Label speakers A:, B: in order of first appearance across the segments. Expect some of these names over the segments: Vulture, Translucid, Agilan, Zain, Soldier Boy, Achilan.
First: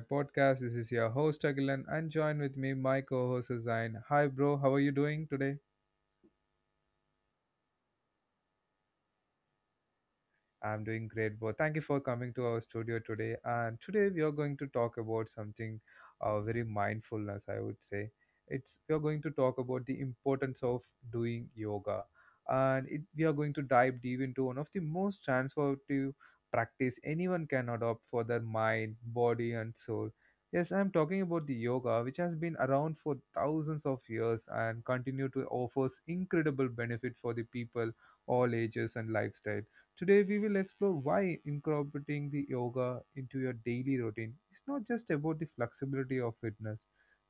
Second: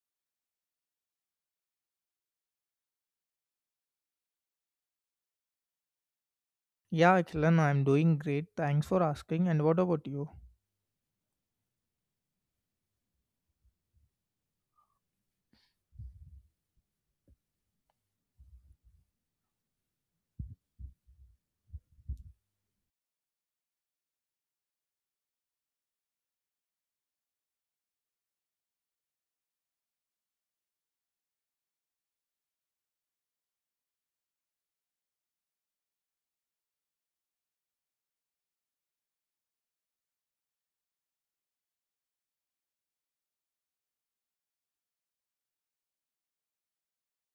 A: podcast. This is your host Agilan and join with me my co-host Zain. Hi bro, how are you doing today?
B: Yeah, Achilan, I'm doing great. Thanks for asking. And what about you?
A: I'm doing great, Bo. Thank you for coming to our studio today. And today we are going to talk about something very mindfulness, I would say. It's we are going to talk about the importance of doing yoga, and it, we are going to dive deep into one of the most transformative practice anyone can adopt for their mind, body, and soul. Yes, I'm talking about the yoga, which has been around for thousands of years and continue to offers incredible benefit for the people all ages and lifestyle. Today, we will explore why incorporating the yoga into your daily routine is not just about the flexibility of fitness,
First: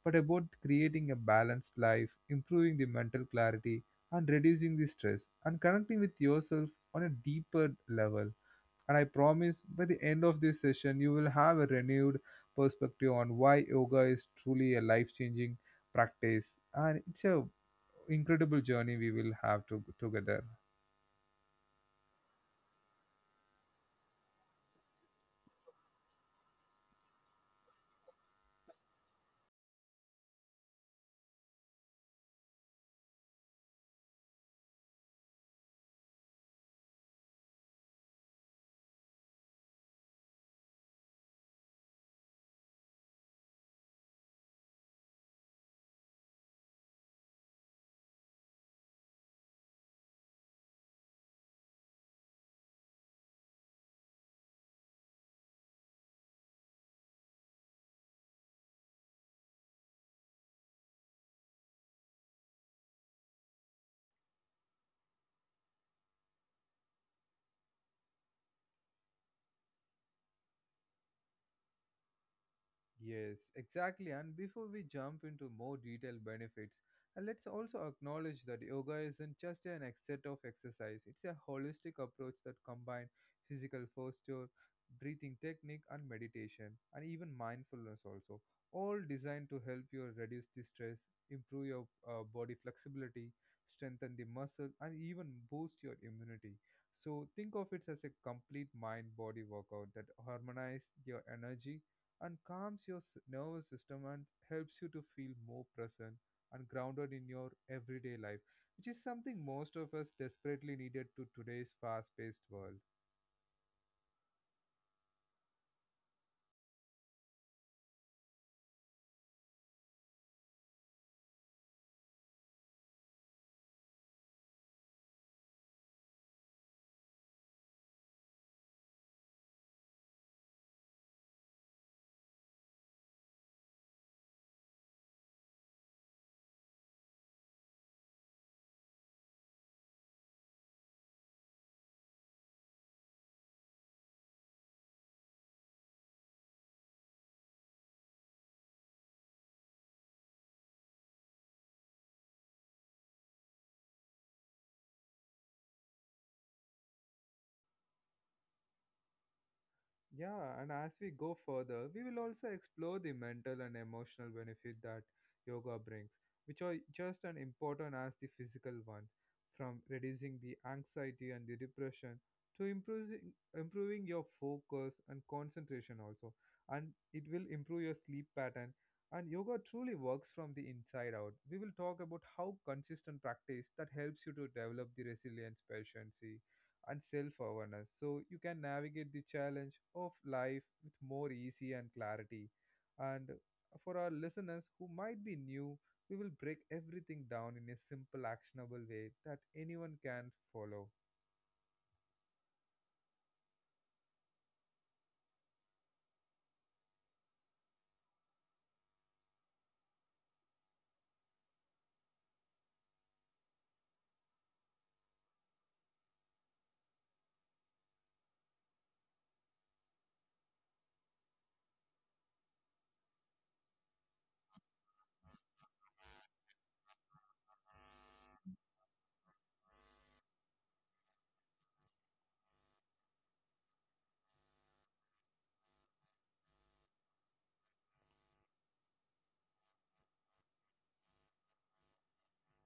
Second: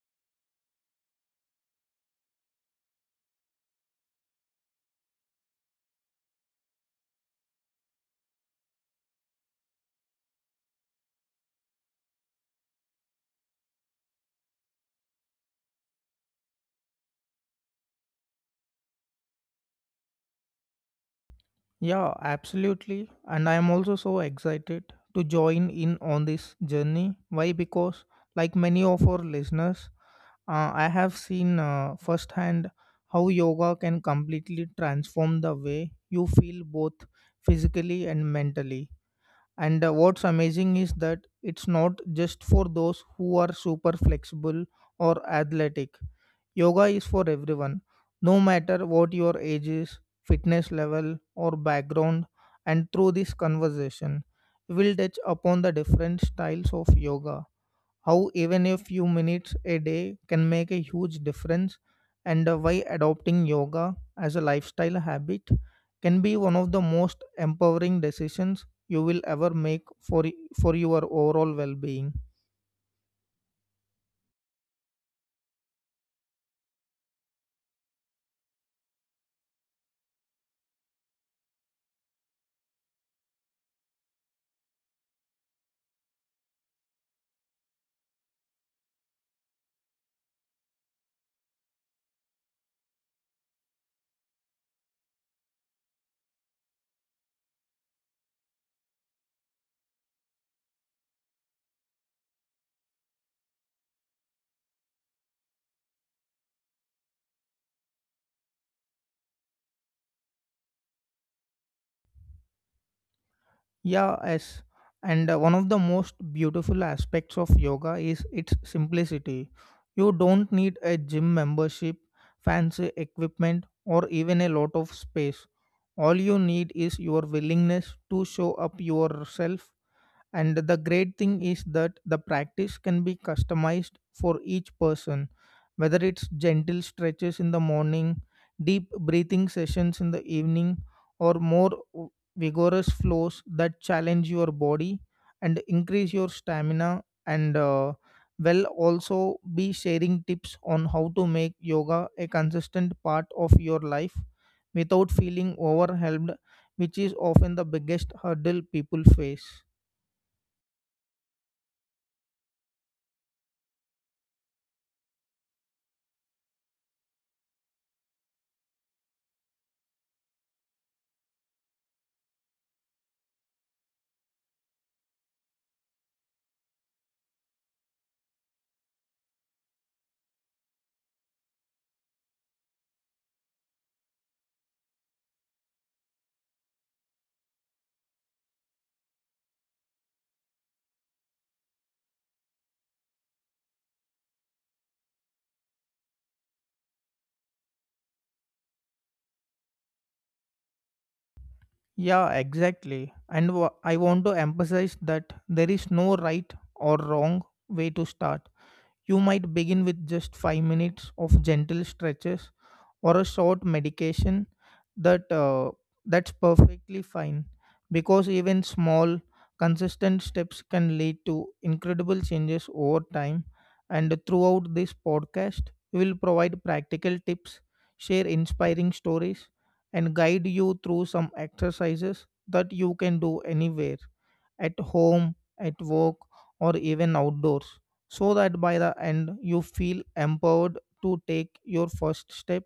A: but about creating a balanced life, improving the mental clarity, and reducing the stress, and connecting with yourself on a deeper level. And I promise by the end of this session, you will have a renewed perspective on why yoga is truly a life changing practice, and it's a incredible journey we will have to together.
B: Yeah, absolutely. And I'm also so excited to join in on this journey. Why? Because, like many of our listeners, I have seen firsthand how yoga can completely transform the way you feel both physically and mentally. And what's amazing is that it's not just for those who are super flexible or athletic. Yoga is for everyone, no matter what your age is, fitness level, or background. And through this conversation, we'll touch upon the different styles of yoga, how even a few minutes a day can make a huge difference, and why adopting yoga as a lifestyle habit can be one of the most empowering decisions you will ever make for for your overall well-being.
A: Yes, exactly. And before we jump into more detailed benefits, let's also acknowledge that yoga isn't just set of exercise. It's a holistic approach that combines physical posture, breathing technique, and meditation, and even mindfulness also, all designed to help you reduce the stress, improve your body flexibility, strengthen the muscle, and even boost your immunity. So think of it as a complete mind-body workout that harmonizes your energy and calms nervous system and helps you to feel more present and grounded in your everyday life, which is something most of us desperately needed to today's fast paced world.
B: Yeah, yes. And one of the most beautiful aspects of yoga is its simplicity. You don't need a gym membership, fancy equipment, or even a lot of space. All you need is your willingness to show up yourself, and the great thing is that the practice can be customized for each person, whether it's gentle stretches in the morning, deep breathing sessions in the evening, or more vigorous flows that challenge your body and increase your stamina. And will also be sharing tips on how to make yoga a consistent part of your life without feeling overwhelmed, which is often the biggest hurdle people face.
A: Yeah, and as we go further, we will also explore the mental and emotional benefit that yoga brings, which are just as important as the physical ones, from reducing the anxiety and the depression to improving your focus and concentration also. And it will improve your sleep pattern. And yoga truly works from the inside out. We will talk about how consistent practice that helps you to develop the resilience, patience, and self-awareness so you can navigate the challenge of life with more easy and clarity, and for our listeners who might be new, we will break everything down in a simple actionable way that anyone can follow.
B: Yeah, exactly. And I want to emphasize that there is no right or wrong way to start. You might begin with just 5 minutes of gentle stretches or a short medication, that uh, that's perfectly fine, because even small, consistent steps can lead to incredible changes over time. And throughout this podcast, we will provide practical tips, share inspiring stories, and guide you through some exercises that you can do anywhere, at home, at work, or even outdoors, so that by the end you feel empowered to take your first step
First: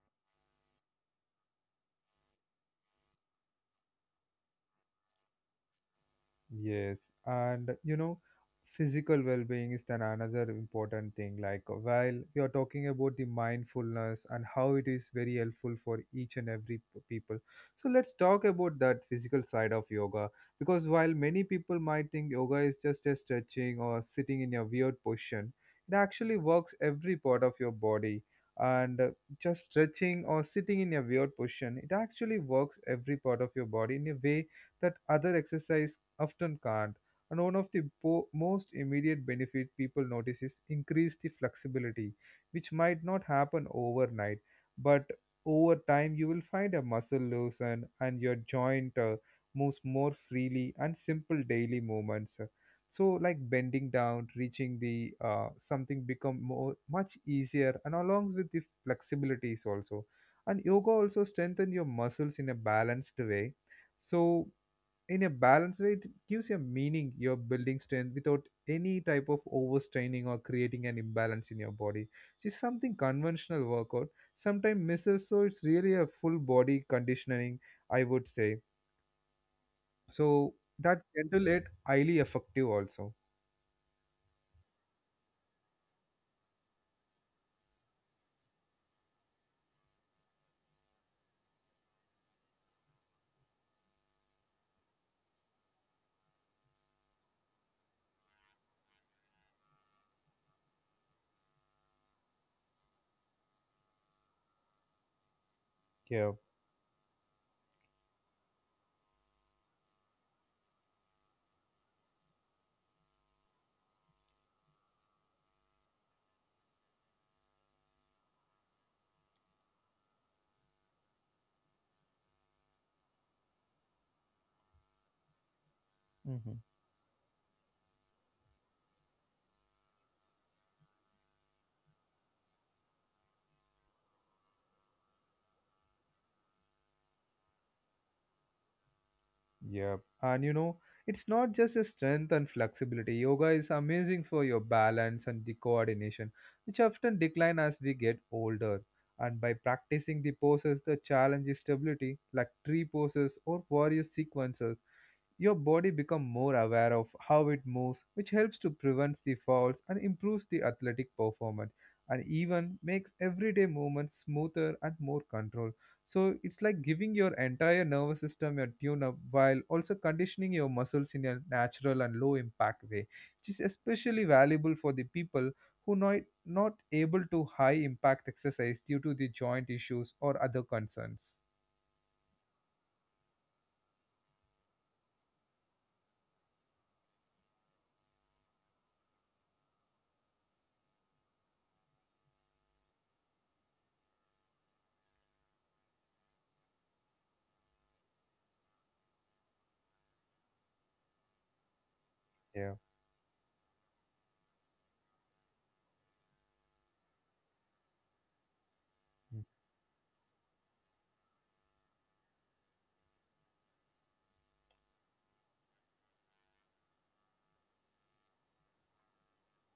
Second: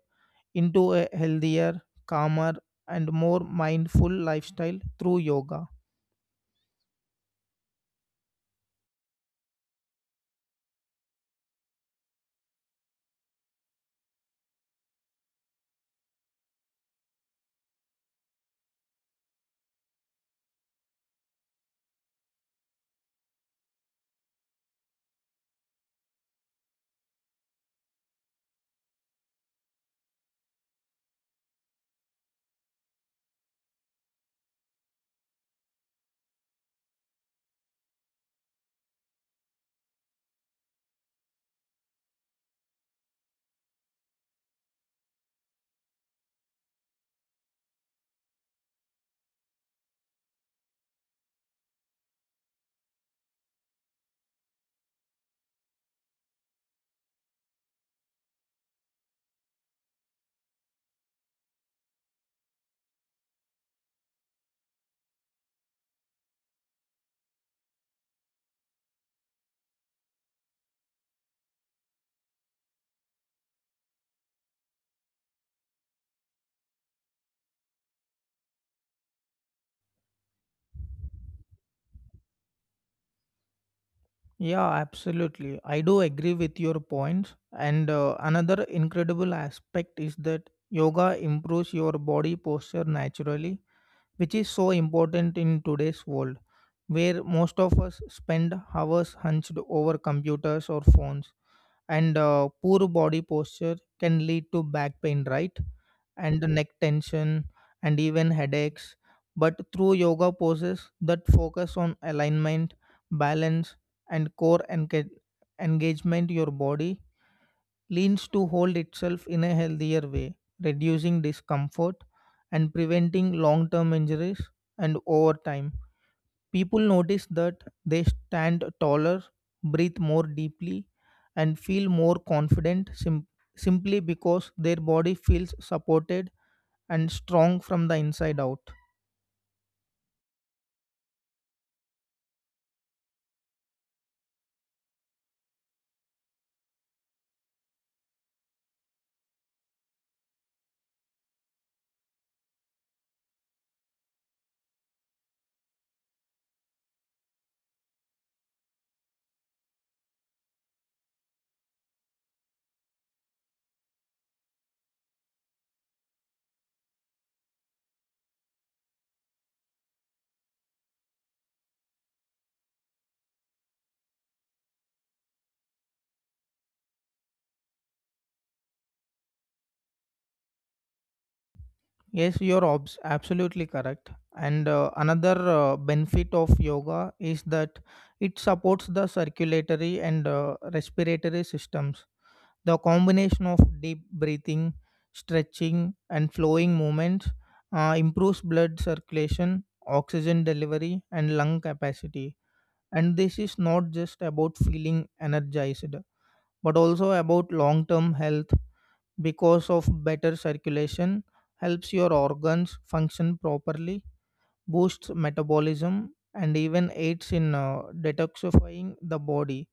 B: into a healthier, calmer, and more mindful lifestyle through yoga.
A: Yes, and you know, physical well-being is then another important thing. Like while we are talking about the mindfulness and how it is very helpful for each and every people, so let's talk about that physical side of yoga. Because while many people might think yoga is just a stretching or sitting in a weird position, it actually works every part of your body. And just stretching or sitting in a weird position, it actually works every part of your body in a way that other exercise often can't. And one of the most immediate benefit people notice is increase the flexibility, which might not happen overnight, but over time you will find a muscle loosen and your joint moves more freely and simple daily movements. So like bending down, reaching the something become more much easier and along with the flexibilities also. And yoga also strengthen your muscles in a balanced way. So in a balanced way, it gives you meaning. You're building strength without any type of overstraining or creating an imbalance in your body. Which is something conventional workout sometimes misses. So it's really a full body conditioning, I would say. So that gentle yet highly effective also.
B: Yeah, absolutely. I do agree with your points. And another incredible aspect is that yoga improves your body posture naturally, which is so important in today's world, where most of us spend hours hunched over computers or phones. And poor body posture can lead to back pain, right?
A: Yeah.
B: And the neck tension and even headaches. But through yoga poses that focus on alignment, balance, and engagement, your body leans to hold itself in a healthier way, reducing discomfort and preventing long term injuries. And over time,
A: Mm-hmm.
B: people notice that they stand taller, breathe more deeply, and feel more confident simply because their body feels supported and strong from the inside out.
A: Yep. And you know, it's not just a strength and flexibility. Yoga is amazing for your balance and the coordination, which often decline as we get older. And by practicing the poses, the challenge is stability, like tree poses or warrior sequences. Your body becomes more aware of how it moves, which helps to prevent the falls and improves the athletic performance, and even makes everyday movements smoother and more controlled. So it's like giving your entire nervous system a tune up while also conditioning your muscles in a natural and low impact way, which is especially valuable for the people who not able to high impact exercise due to the joint issues or other concerns.
B: Yes, you're absolutely correct. And another benefit of yoga is that it supports the circulatory and respiratory systems. The combination of deep breathing, stretching, and flowing movements improves blood circulation, oxygen delivery, and lung capacity.
A: Yeah.
B: And this is not just about feeling energized, but also about long term health, because of better circulation helps your organs function properly, boosts metabolism, and even aids in detoxifying the body.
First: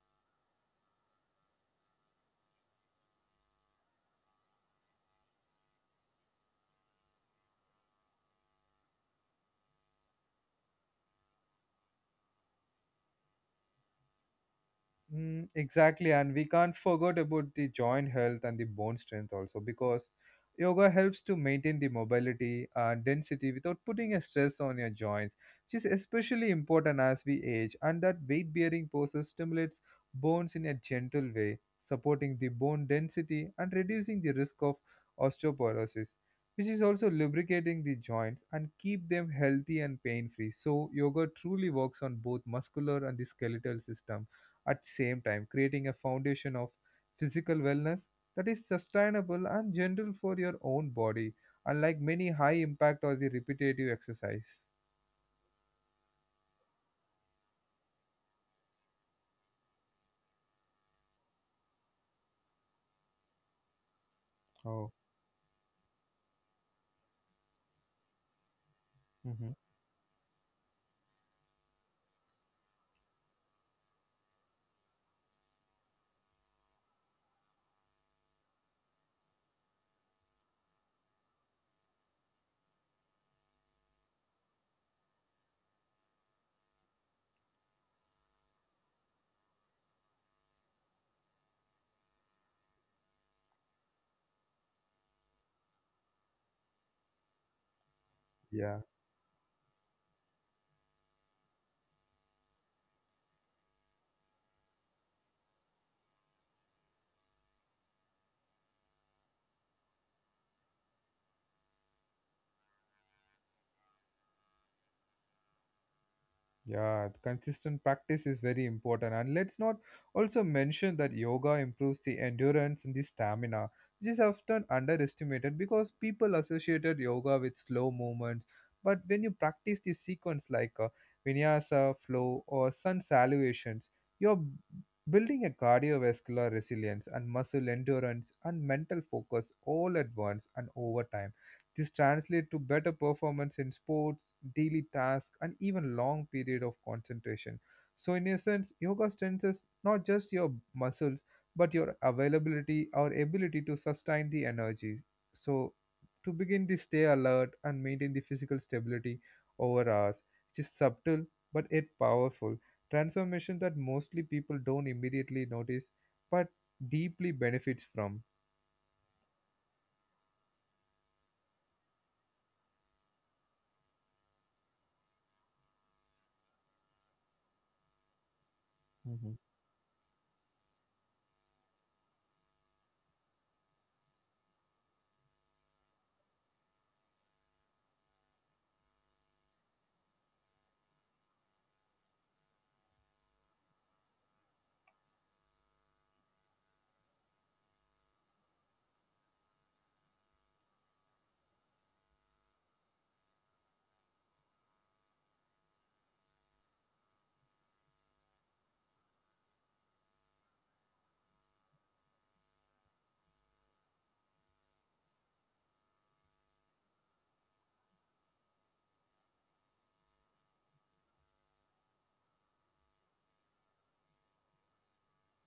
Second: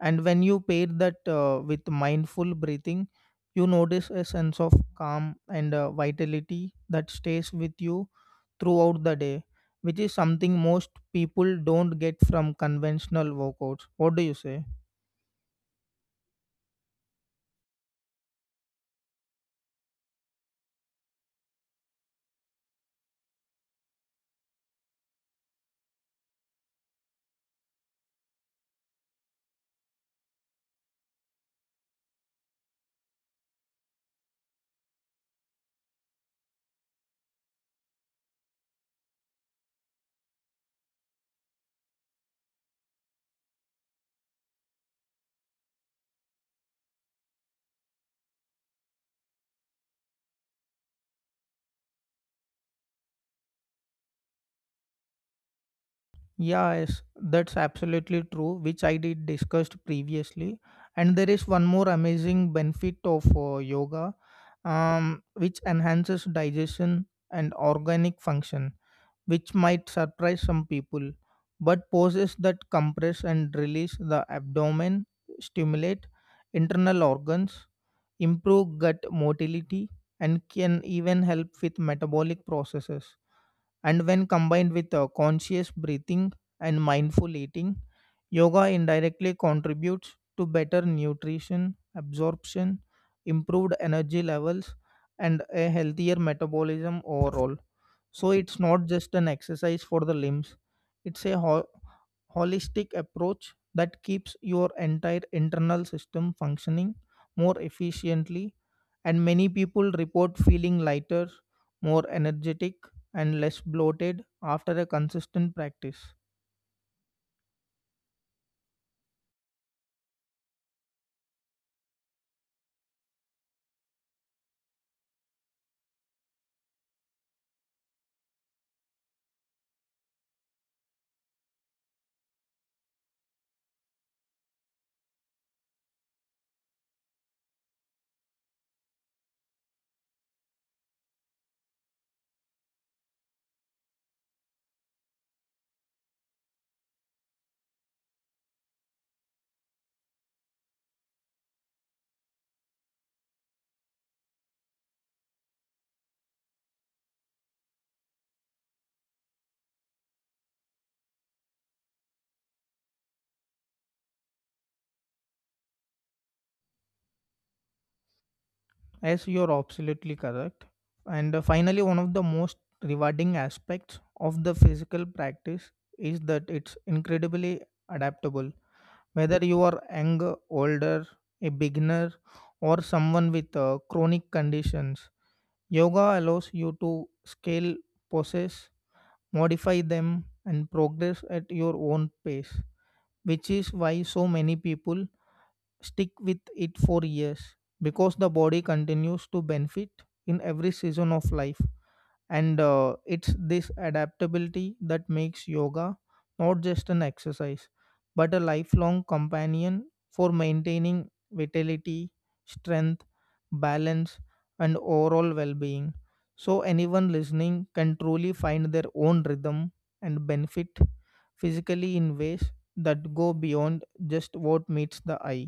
B: And when you pair that with mindful breathing, you notice a sense of calm and vitality that stays with you throughout the day, which is something most people don't get from conventional workouts. What do you say?
A: Mm, exactly, and we can't forget about the joint health and the bone strength also because yoga helps to maintain the mobility and density without putting a stress on your joints, which is especially important as we age. And that weight bearing poses stimulates bones in a gentle way, supporting the bone density and reducing the risk of osteoporosis, which is also lubricating the joints and keep them healthy and pain free. So yoga truly works on both muscular and the skeletal system at the same time creating a foundation of physical wellness that is sustainable and gentle for your own body, unlike many high impact or the repetitive exercise.
B: Yes, that's absolutely true, which I did discussed previously. And there is one more amazing benefit of yoga,
A: Oh.
B: which enhances digestion and organic function,
A: Hmm.
B: which might surprise some people. But poses that compress and release the abdomen, stimulate internal organs, improve gut motility, and can even help with metabolic processes. And when combined with conscious breathing and mindful eating, yoga indirectly contributes to better nutrition absorption, improved energy levels, and a healthier metabolism overall. So it's
A: Yeah.
B: not just an exercise for the limbs, it's a holistic approach that keeps your entire internal system functioning more efficiently, and many people report feeling lighter, more energetic, and less bloated after a consistent practice.
A: Yeah, the consistent practice is very important. And let's not also mention that yoga improves the endurance and the stamina, which is often underestimated because people associated yoga with slow movements. But when you practice the sequence like vinyasa, flow, or sun salutations, you're b- building a cardiovascular resilience and muscle endurance and mental focus all at once and over time. This translates to better performance in sports, daily tasks, and even long period of concentration. So, in essence, yoga strengthens not just your muscles but your availability or ability to sustain the energy. So, to begin the stay alert and maintain the physical stability over hours, which is subtle but yet powerful transformation that mostly people don't immediately notice but deeply benefits from.
B: As you're absolutely correct. And finally, one of the most rewarding aspects of the physical practice is that it's incredibly adaptable.
A: Mhm.
B: Whether you are younger, older, a beginner, or someone with chronic conditions, yoga allows you to scale poses, modify them, and progress at your own pace, which is why so many people stick with it for years, because the body continues to benefit in every season of life. And it's this adaptability that makes yoga not just an exercise but a lifelong companion for maintaining vitality, strength, balance, and overall well-being, so anyone listening can truly find their own rhythm and benefit physically in ways that go beyond just what meets the eye.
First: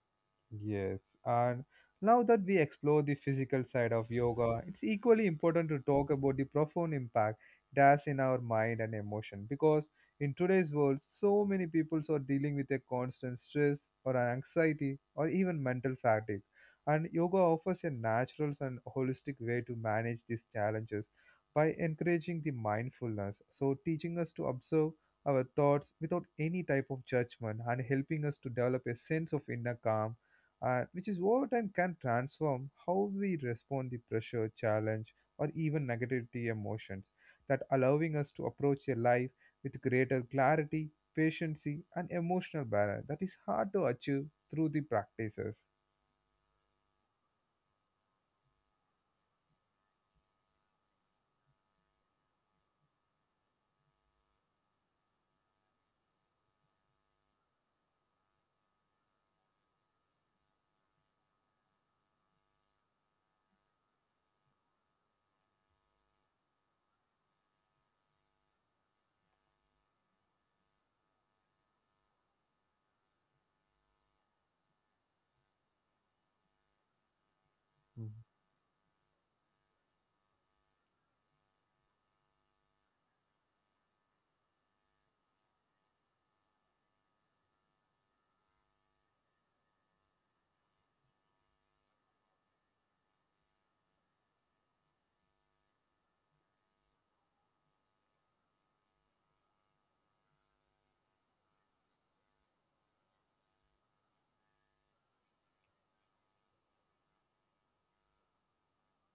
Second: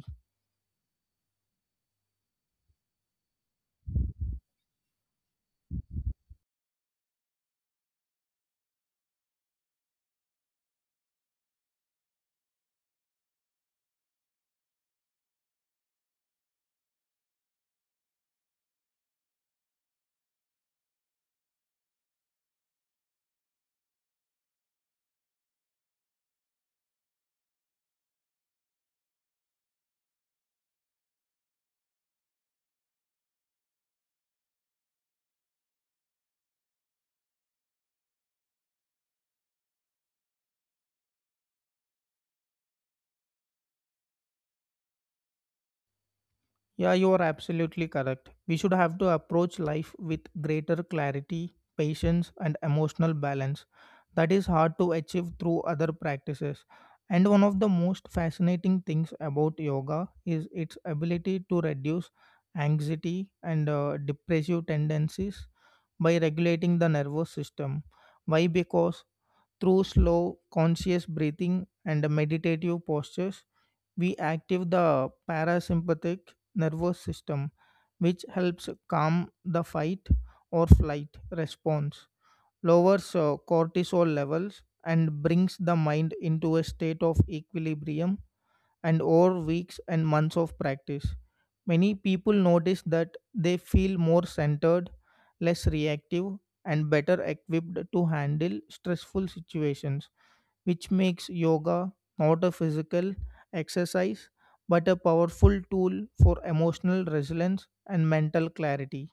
A: Yes, and now that we explore the physical side of yoga, it's equally important to talk about the profound impact it has in our mind and emotion because in today's world, so many people are dealing with a constant stress or an anxiety or even mental fatigue. And yoga offers a natural and holistic way to manage these challenges by encouraging the mindfulness, so teaching us to observe our thoughts without any type of judgment and helping us to develop a sense of inner calm, which is over time can transform how we respond to pressure, challenge, or even negativity emotions, that allowing us to approach a life with greater clarity, patience, and emotional balance that is hard to achieve through the practices.
B: Yeah, you are absolutely correct. We should have to approach life with greater clarity, patience, and emotional balance. That is hard to achieve through other practices. And one of the most fascinating things about yoga is its ability to reduce anxiety and depressive tendencies by regulating the nervous system. Why? Because through slow, conscious breathing and meditative postures, we active the parasympathetic nervous system, which helps calm the fight or flight response, lowers cortisol levels, and brings the mind into a state of equilibrium. And over weeks and months of practice, many people notice that they feel more centered, less reactive, and better equipped to handle stressful situations, which makes yoga not a physical exercise but a powerful tool for emotional resilience and mental clarity.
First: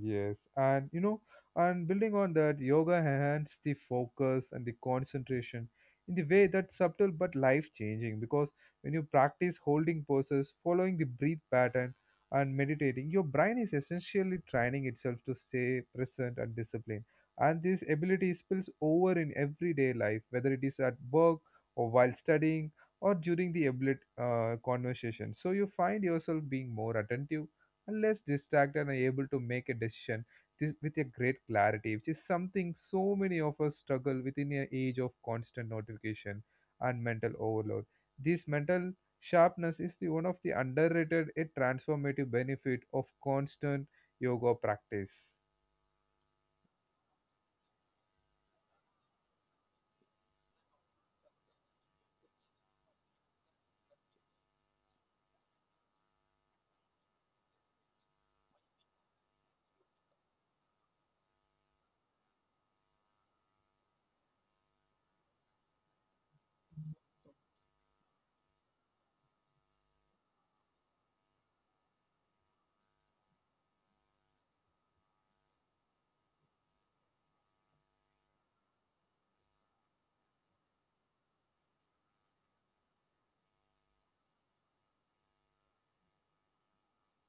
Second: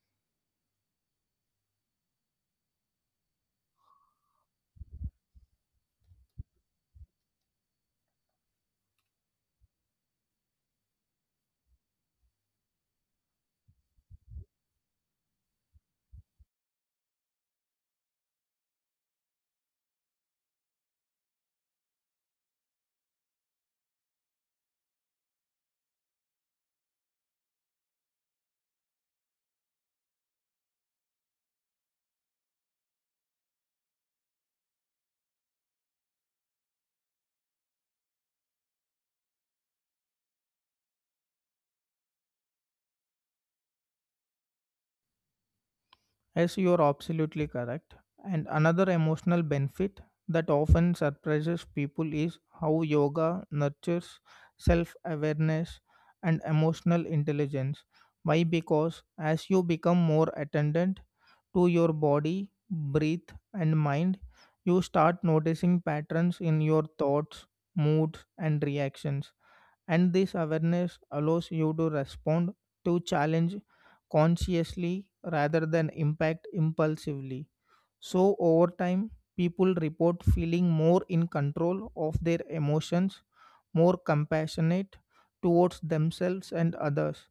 A: Yes, and you know, and building on that, yoga enhances the focus and the concentration in the way that's subtle but life changing. Because when you practice holding poses, following the breath pattern, and meditating, your brain is essentially training itself to stay present and disciplined. And this ability spills over in everyday life, whether it is at work or while studying or during the conversation. So you find yourself being more attentive and less distracted and able to make a decision this, with a great clarity, which is something so many of us struggle within an age of constant notification and mental overload. This mental sharpness is the one of the underrated a transformative benefit of constant yoga practice.
B: Yes, you are absolutely correct. And another emotional benefit that often surprises people is how yoga nurtures self awareness and emotional intelligence. Why? Because as you become more attendant to your body, breath, and mind, you start noticing patterns in your thoughts, moods, and reactions, and this awareness allows you to respond to challenge consciously rather than impact impulsively. So over time, people report feeling more in control of their emotions, more compassionate towards themselves and others,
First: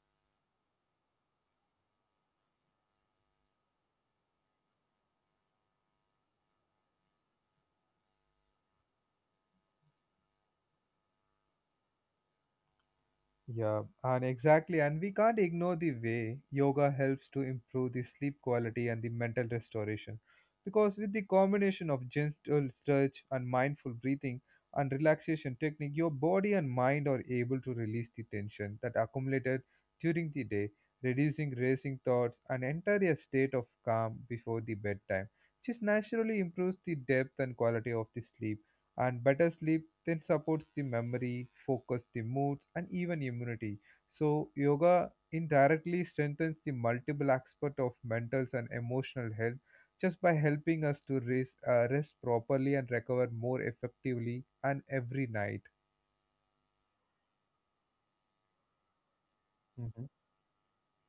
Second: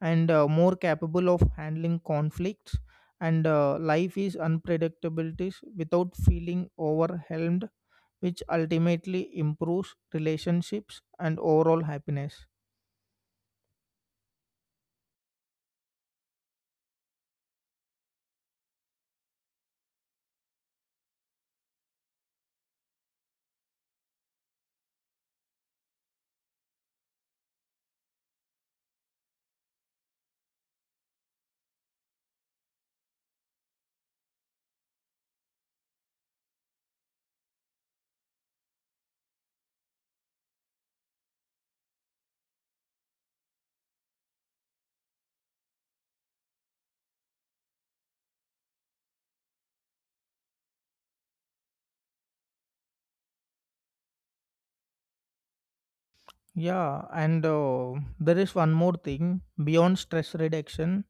B: and more capable of handling conflicts and life is unpredictabilities without feeling overwhelmed, which ultimately improves relationships and overall happiness.
A: Yeah, and exactly, and we can't ignore the way yoga helps to improve the sleep quality and the mental restoration. Because with the combination of gentle stretch and mindful breathing and relaxation technique, your body and mind are able to release the tension that accumulated during the day, reducing racing thoughts and enter a state of calm before the bedtime, which naturally improves the depth and quality of the sleep, and better sleep then supports the memory focus the moods and even immunity. So yoga indirectly strengthens the multiple aspect of mental and emotional health just by helping us to rest properly and recover more effectively and every night.
B: Yeah, and there is one more thing beyond
A: Hmm.
B: stress reduction,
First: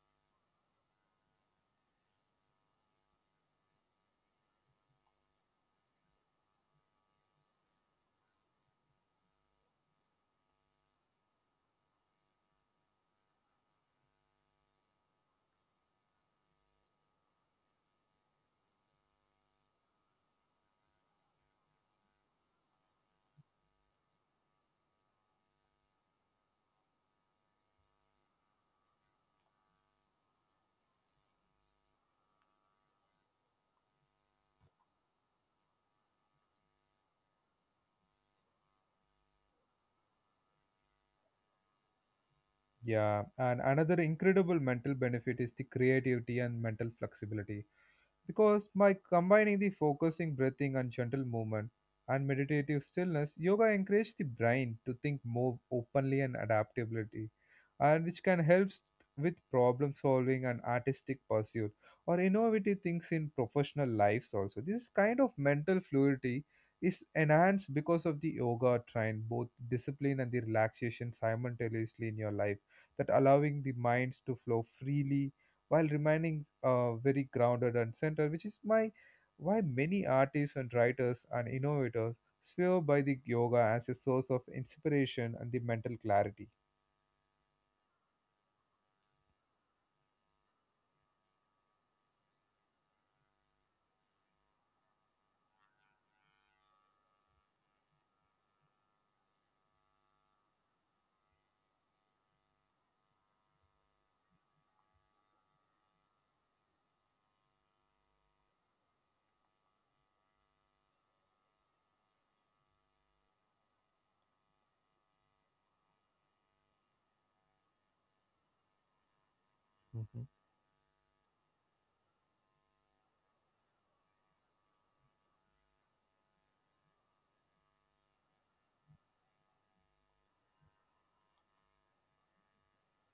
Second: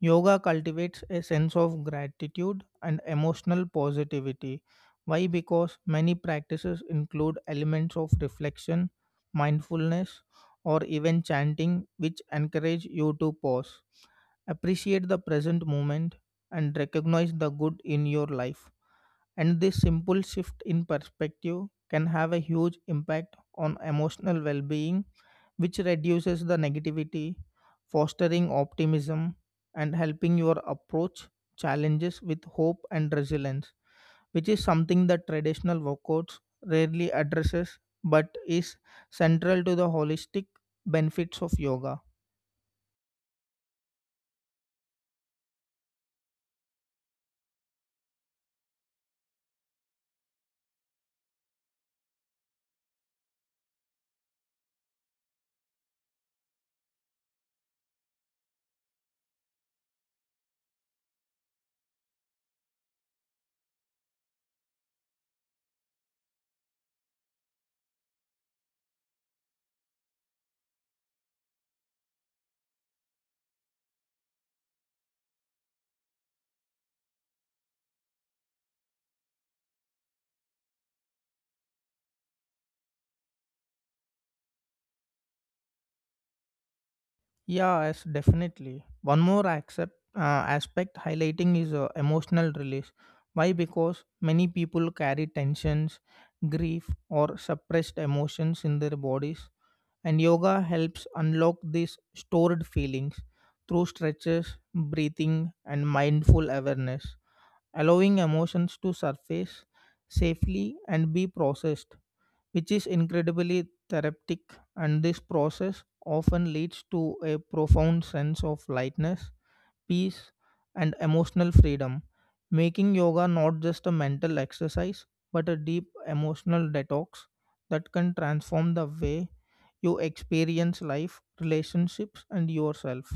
B: yoga cultivates a sense of gratitude and emotional positivity. Why? Because many practices include elements of reflection, mindfulness, or even chanting, which encourage you to pause, appreciate the present moment, and recognize the good in your life. And this simple shift in perspective can have a huge impact on emotional well being, which reduces the negativity, fostering optimism, and helping your approach challenges with hope and resilience, which is something that traditional workouts rarely addresses but is central to the holistic benefits of yoga.
A: Yeah, and another incredible mental benefit is the creativity and mental flexibility. Because by combining the focusing breathing and gentle movement and meditative stillness, yoga encourages the brain to think more openly and adaptability, and which can help with problem solving and artistic pursuit or innovative things in professional lives also. This kind of mental fluidity is enhanced because of the yoga train, both discipline and the relaxation simultaneously in your life, that allowing the minds to flow freely while remaining very grounded and centered, which is my why many artists and writers and innovators swear by the yoga as a source of inspiration and the mental clarity.
B: Yeah, yes, definitely. One more aspect highlighting is emotional release. Why? Because many people carry tensions, grief, or suppressed emotions in their bodies. And yoga helps unlock these stored feelings through stretches, breathing, and mindful awareness, allowing emotions to surface safely and be processed, which is incredibly therapeutic. And this process often leads to a profound sense of lightness,
A: Mhm.
B: peace, and emotional freedom, making yoga not just a mental exercise but a deep emotional detox that can transform the way you experience life, relationships, and yourself.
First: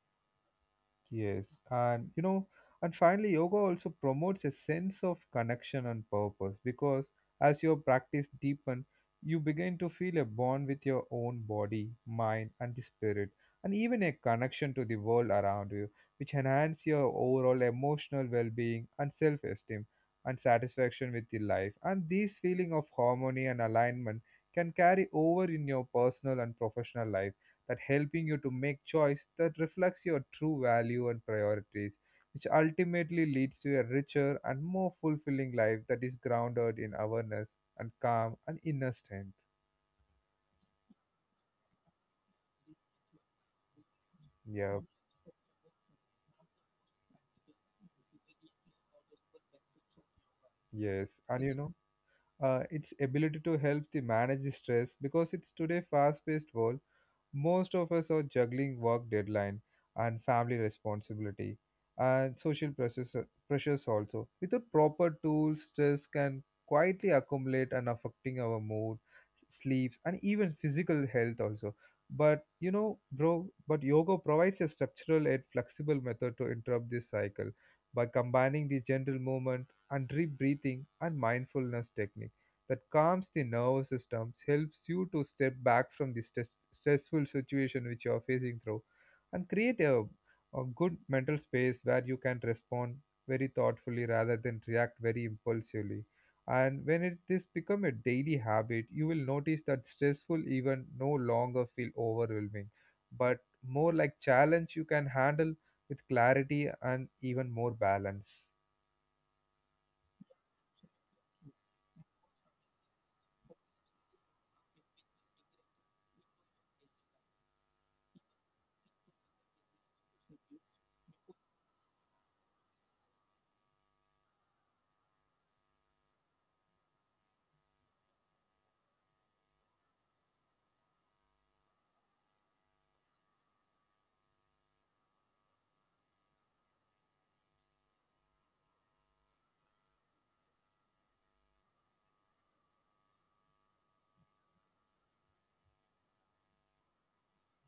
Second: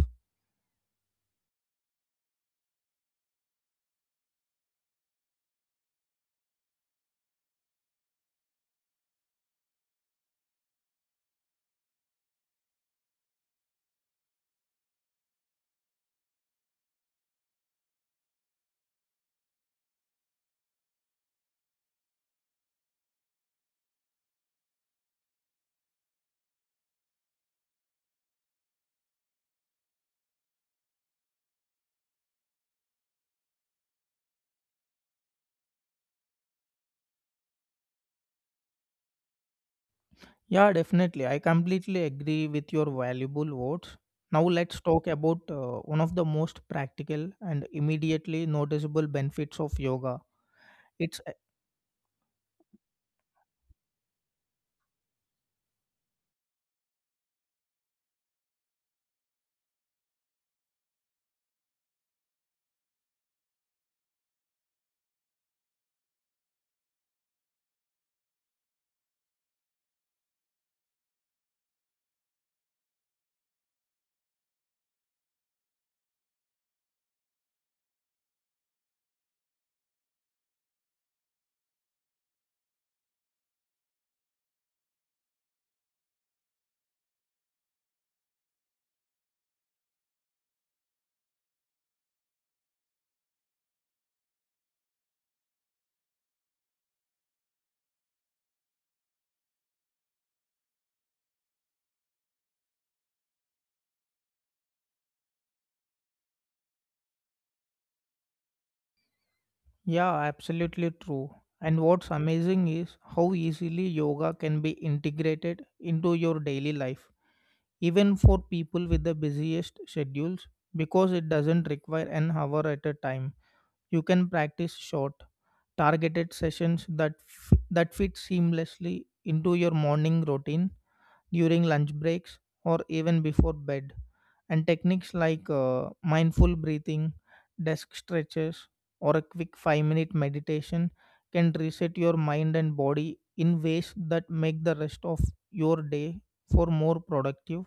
A: Yes, and you know, and finally, yoga also promotes a sense of connection and purpose because as your practice deepen, you begin to feel a bond with your own body, mind, and the spirit, and even a connection to the world around you, which enhance your overall emotional well-being and self-esteem and satisfaction with the life. And this feeling of harmony and alignment can carry over in your personal and professional life that helping you to make choice that reflects your true value and priorities, which ultimately leads to a richer and more fulfilling life that is grounded in awareness and calm and inner strength.
B: Yeah, definitely. I completely agree with your valuable words. Now,
A: Yeah.
B: let's talk about one of the most practical and immediately noticeable benefits of yoga,
A: Yes,
B: its...
A: and you know, its ability to help the manage the stress because it's today fast paced world. Most of us are juggling work deadline and family responsibility and social pressures, pressures also. Without proper tools, stress can quietly accumulate and affecting our mood, sleep, and even physical health also. But you know, bro, but yoga provides a structural and flexible method to interrupt this cycle by combining the gentle movement and deep breathing and mindfulness techniques that calms the nervous system, helps you to step back from the stress, stressful situation which you are facing through, and create a good mental space where you can respond very thoughtfully rather than react very impulsively. And when it this become a daily habit, you will notice that stressful even no longer feel overwhelming, but more like challenge you can handle with clarity and even more balance.
B: Yeah, absolutely true. And what's amazing is how easily yoga can be integrated into your daily life, even for people with the busiest schedules, because it doesn't require an hour at a time. You can practice short, targeted sessions that that fit seamlessly into your morning routine, during lunch breaks, or even before bed. And techniques like mindful breathing, desk stretches, or a quick 5-minute meditation can reset your mind and body in ways that make the rest of your day for more productive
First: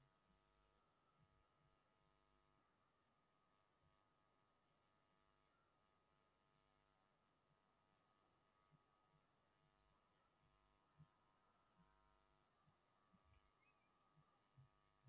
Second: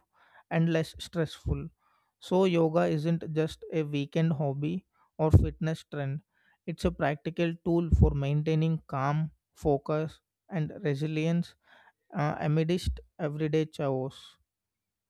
B: and less stressful. So yoga isn't just a weekend hobby or fitness trend. It's a practical tool for maintaining calm, focus, and resilience amidst everyday chaos.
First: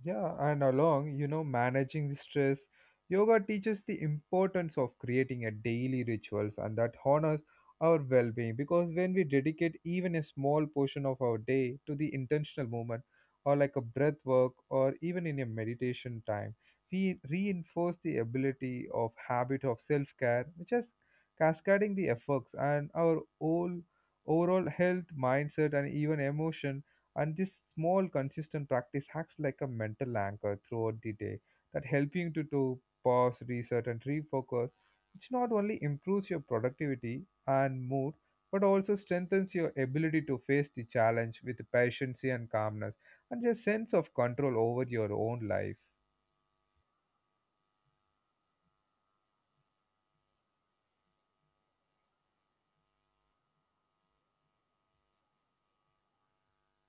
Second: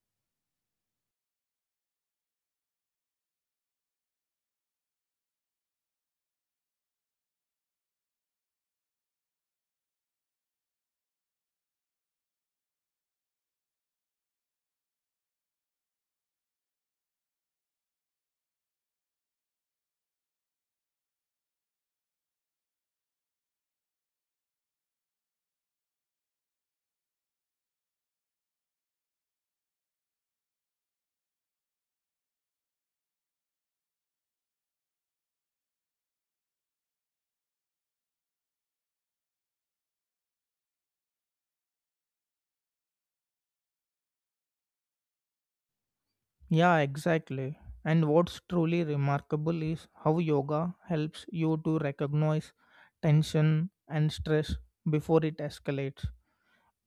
A: Yeah, and along, you know, managing the stress, yoga teaches the importance of creating a daily rituals and that honors our well-being because when we dedicate even a small portion of our day to the intentional movement or like a breath work or even in a meditation time, we reinforce the ability of habit of self-care, which is cascading the effects and our whole overall health, mindset and even emotion. And this small, consistent practice acts like a mental anchor throughout the day that help you to pause, reset, and refocus, which not only improves your productivity and mood, but also strengthens your ability to face the challenge with patience and calmness and a sense of control over your own life.
B: Yeah, exactly. And what's truly remarkable is how yoga helps you to recognize tension and stress before it escalates.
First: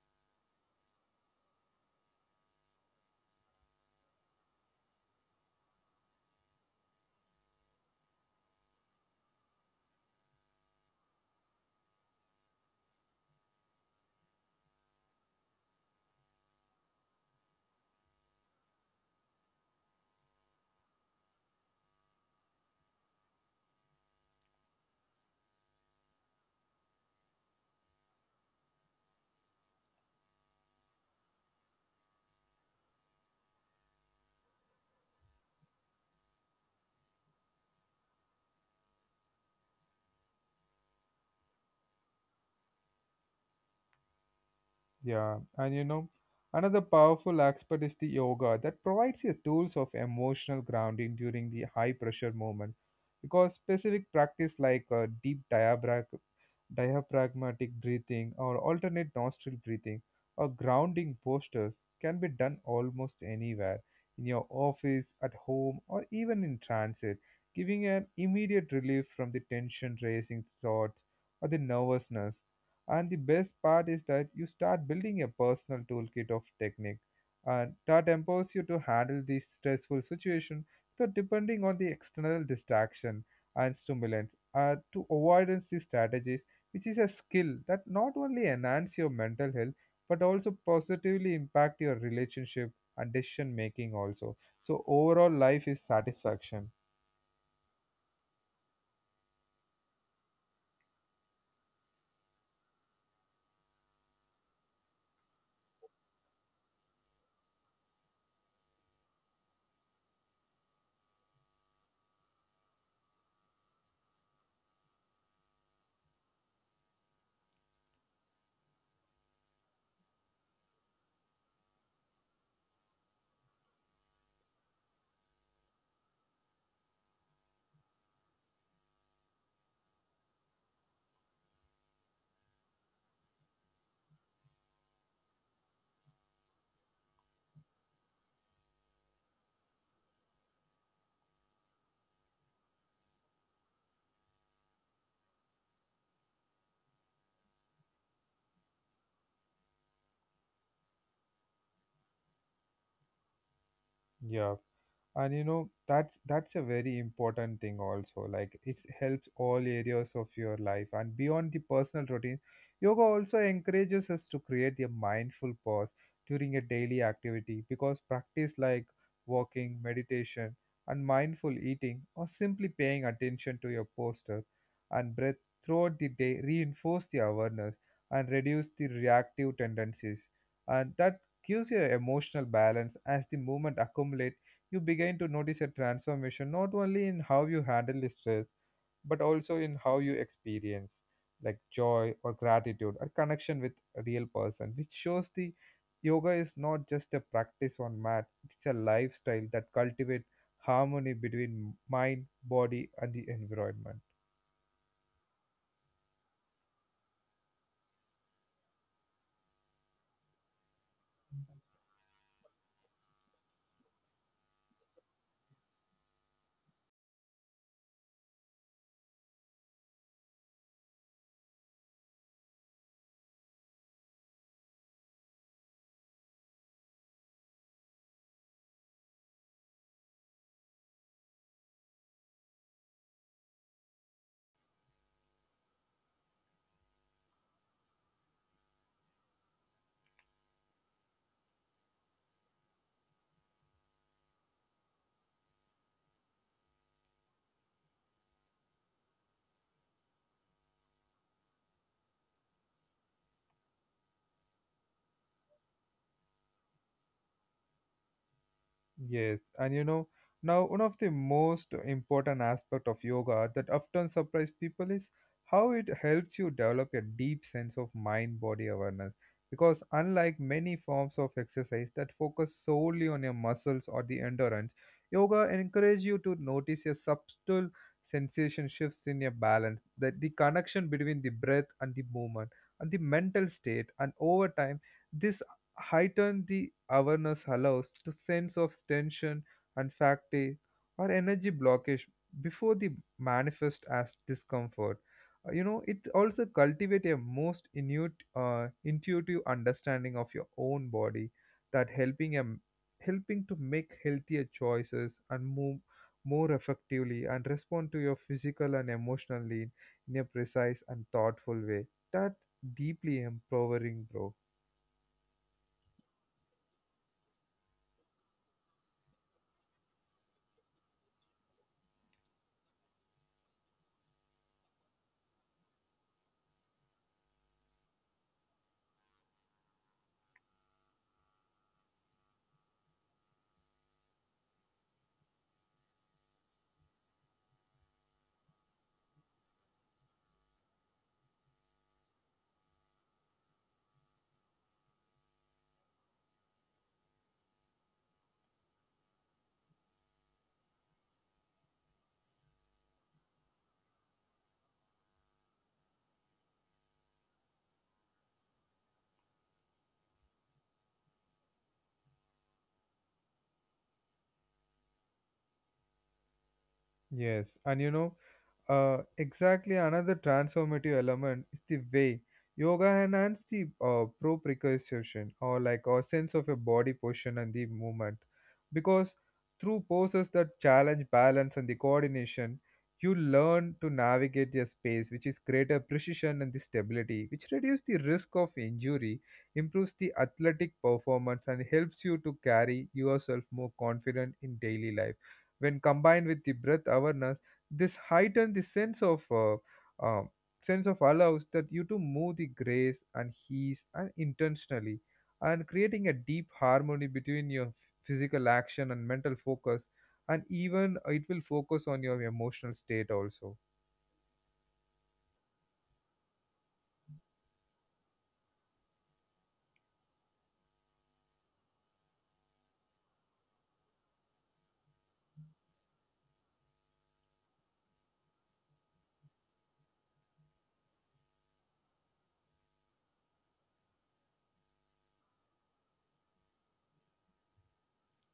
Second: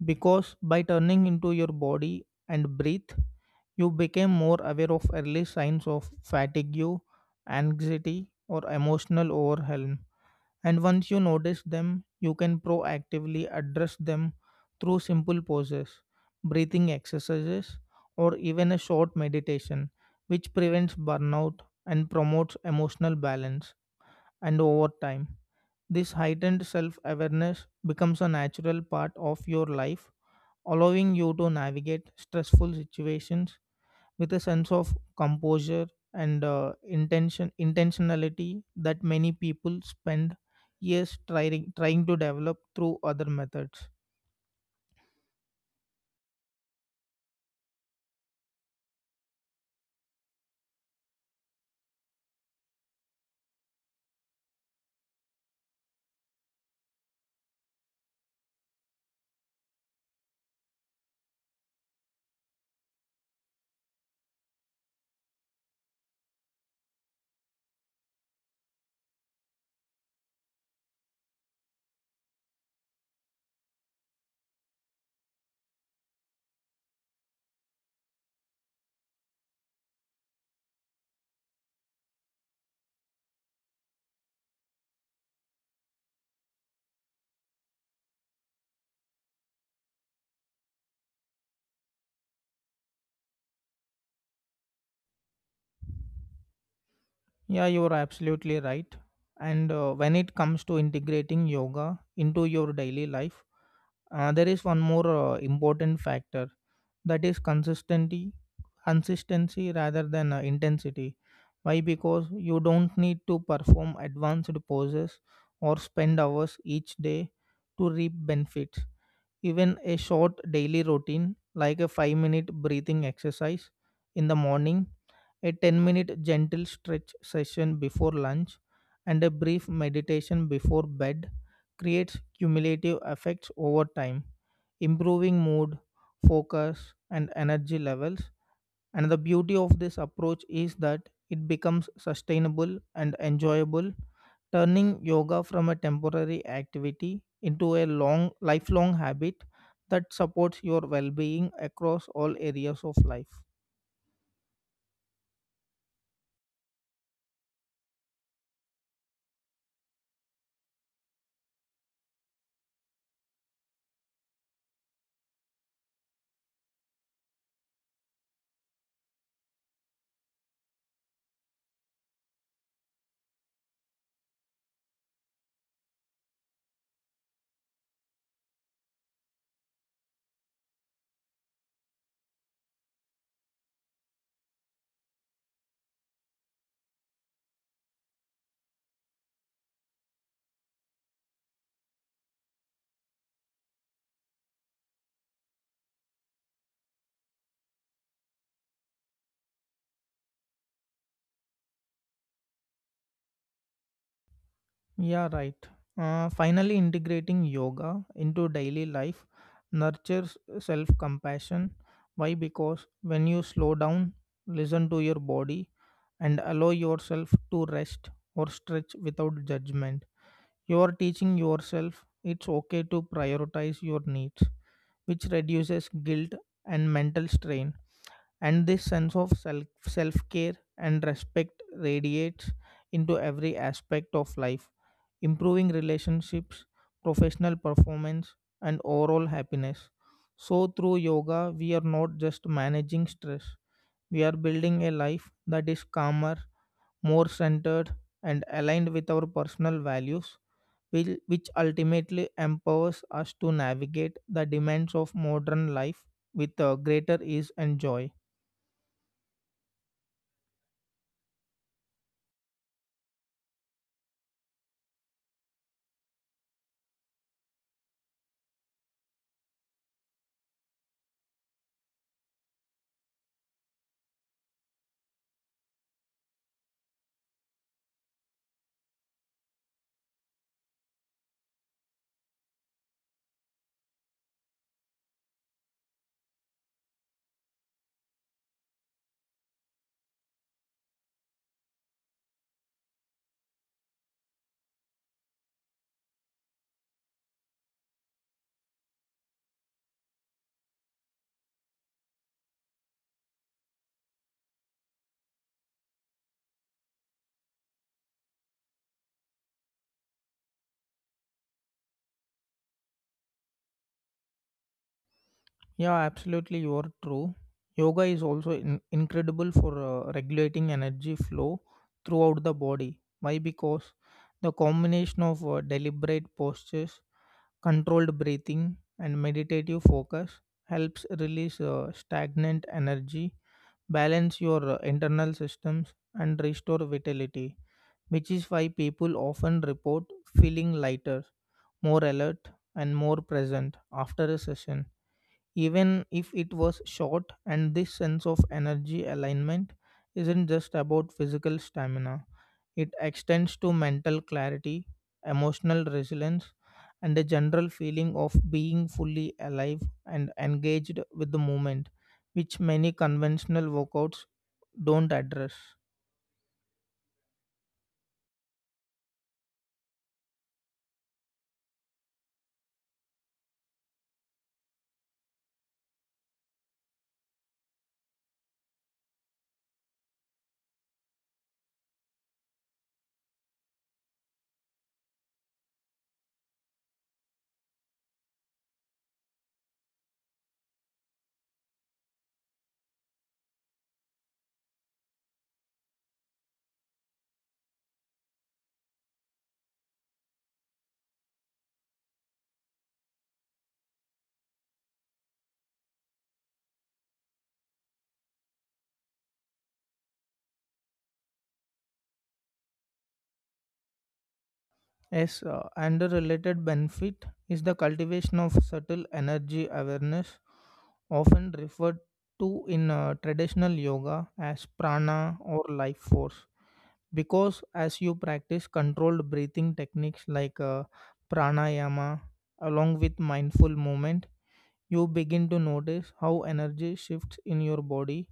B: Because by turning into your body and breathe, you became more aware of early signs of fatigue, anxiety, or emotional overwhelm. And once you notice them, you can proactively address them through simple poses, breathing exercises, or even a short meditation, which prevents burnout and promotes emotional balance. And over time, this heightened self awareness becomes a natural part of your life, allowing you to navigate stressful situations with a sense of composure and intentionality that many people spend years trying to develop through other methods.
A: Yeah, and you know, another powerful aspect is the yoga that provides you tools of emotional grounding during the high pressure moment. Because specific practice like deep diaphragmatic breathing or alternate nostril breathing or grounding postures can be done almost anywhere, in your office, at home, or even in transit, giving an immediate relief from the tension raising thoughts or the nervousness. And the best part is that you start building a personal toolkit of technique and that empowers you to handle the stressful situation. So depending on the external distraction and stimulants to avoidance the strategies, which is a skill that not only enhance your mental health but also positively impact your relationship and decision making also. So overall life is satisfaction.
B: Yeah, you're absolutely right. And when it comes to integrating yoga into your daily life, there is one more important factor, that is consistency. Consistency rather than intensity. Why? Because you don't need to perform advanced poses or spend hours each day to reap benefits. Even a short daily routine like a 5-minute breathing exercise in the morning, a 10-minute gentle stretch session before lunch, and a brief meditation before bed creates cumulative effects over time, improving mood, focus, and energy levels. And the beauty of this approach is that it becomes sustainable and enjoyable, turning yoga from a temporary activity into a long lifelong habit that supports your well-being across all areas of life.
A: Yeah. And you know, that's a very important thing also, like it helps all areas of your life. And beyond the personal routine, yoga also encourages us to create a mindful pause during a daily activity because practice like walking meditation and mindful eating or simply paying attention to your posture and breath throughout the day reinforce the awareness and reduce the reactive tendencies, and that gives you emotional balance. As the movement accumulates, you begin to notice a transformation, not only in how you handle the stress but also in how you experience like joy or gratitude or connection with a real person, which shows the yoga is not just a practice on mat, it's a lifestyle that cultivates harmony between mind, body, and the environment.
B: Yeah, right. Finally, integrating yoga into daily life nurtures self compassion. Why? Because when you slow down, listen to your body, and allow yourself to rest or stretch without judgment, you are teaching yourself it's okay to prioritize your needs, which reduces guilt and mental strain. And this sense of self care and respect radiates into every aspect of life, improving relationships, professional performance, and overall happiness. So through yoga we are not just managing stress, we are building a life that is calmer, more centered, and aligned with our personal values, which ultimately empowers us to navigate the demands of modern life with greater ease and joy.
A: Yes, and you know, now one of the most important aspect of yoga that often surprise people is how it helps you develop a deep sense of mind-body awareness. Because unlike many forms of exercise that focus solely on your muscles or the endurance, yoga encourages you to notice a subtle sensation shifts in your balance, that the connection between the breath and the movement and the mental state, and over time this heighten the awareness allows to sense of tension and fatigue or energy blockage before they manifest as discomfort. You know, it also cultivate a most intuitive understanding of your own body that helping to make healthier choices and move more effectively and respond to your physical and emotional need in a precise and thoughtful way. That deeply empowering, bro.
B: Yeah, absolutely. You're true. Yoga is also incredible for regulating energy flow throughout the body. Why? Because the combination of deliberate postures, controlled breathing, and meditative focus helps release stagnant energy, balance your internal systems, and restore vitality, which is why people often report feeling lighter, more alert, and more present after a session, even if it was short. And this sense of energy alignment isn't just about physical stamina, it extends to mental clarity, emotional resilience, and a general feeling of being fully alive and engaged with the moment, which many conventional workouts don't address.
A: Yes, and you know, exactly another transformative element is the way yoga enhances the proprioception or like our sense of a body position and the movement because through poses that challenge balance and the coordination, you learn to navigate your space which is greater precision and the stability, which reduces the risk of injury, improves the athletic performance and helps you to carry yourself more confident in daily life. When combined with the breath awareness, this heighten the um, sense of allows that you to move the grace and ease and intentionally, and creating a deep harmony between your physical action and mental focus, and even it will focus on your emotional state also.
B: Yes, and the related benefit is the cultivation of subtle energy awareness, often referred to in traditional yoga as prana or life force. Because as you practice controlled breathing techniques like pranayama along with mindful movement, you begin to notice how energy shifts in your body,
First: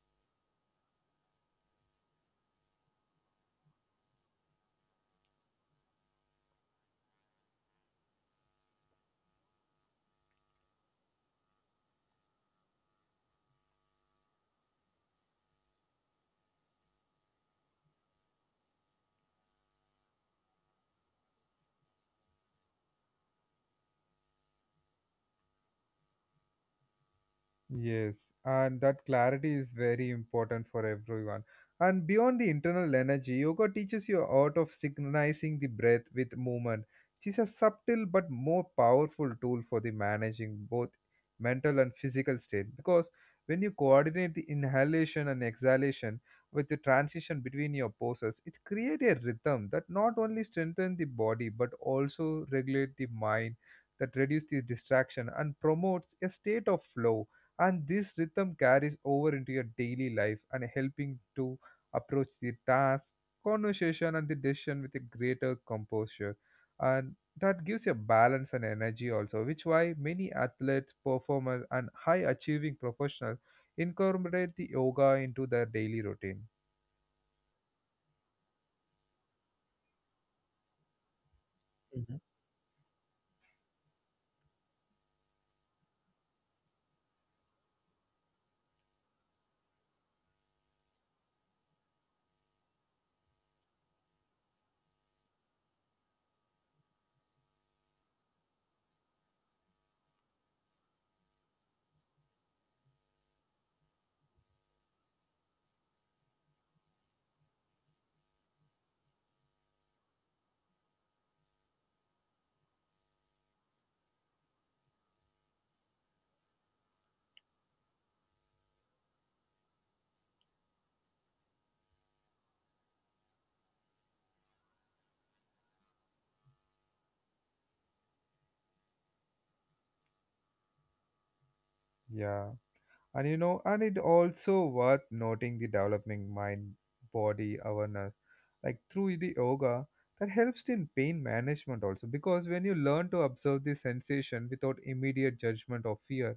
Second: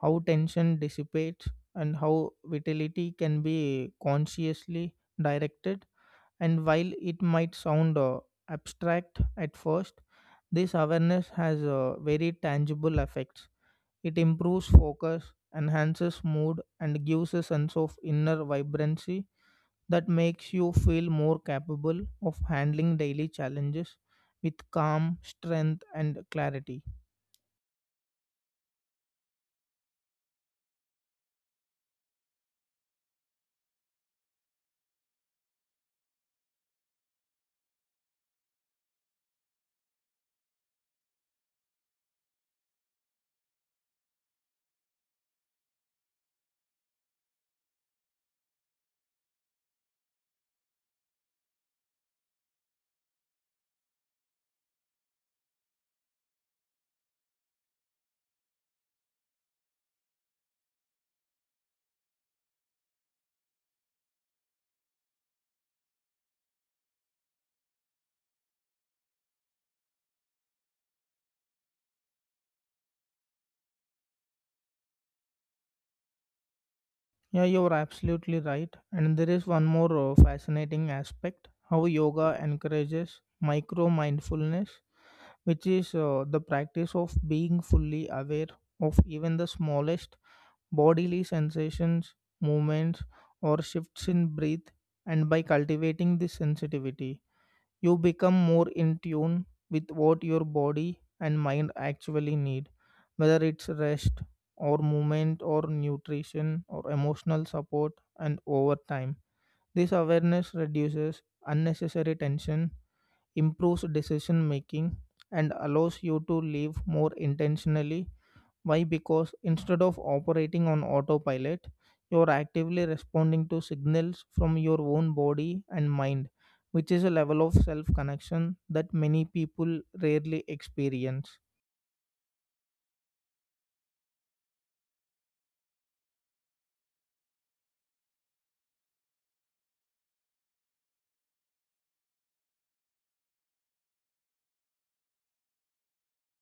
B: how tension dissipates, and how vitality can be consciously directed. And while it might sound abstract at first, this awareness has very tangible effects. It improves focus, enhances mood, and gives a sense of inner vibrancy that makes you feel more capable of handling daily challenges with calm, strength, and clarity.
A: Yes, and that clarity is very important for everyone. And beyond the internal energy, yoga teaches you art of synchronizing the breath with movement. It's a subtle but more powerful tool for the managing both mental and physical state because when you coordinate the inhalation and exhalation with the transition between your poses, it creates a rhythm that not only strengthens the body but also regulate the mind that reduce the distraction and promotes a state of flow. And this rhythm carries over into your daily life and helping to approach the task, conversation and the decision with a greater composure, and that gives you balance and energy also, which why many athletes, performers and high achieving professionals incorporate the yoga into their daily routine.
B: Yeah, you're absolutely right. And there is one more fascinating aspect, how
A: Mhm.
B: yoga encourages micro mindfulness, which is the practice of being fully aware of even the smallest bodily sensations, movements, or shifts in breath. And by cultivating this sensitivity, you become more in tune with what your body and mind actually need, whether it's rest or movement or nutrition or emotional support. And over time, this awareness reduces unnecessary tension, improves decision making, and allows you to live more intentionally. Why? Because instead of operating on autopilot, you're actively responding to signals from your own body and mind, which is a level of self connection that many people rarely experience.
A: Yeah, and you know, and it also worth noting the developing mind body awareness, like through the yoga that helps in pain management also, because when you learn to observe the sensation without immediate judgment or fear,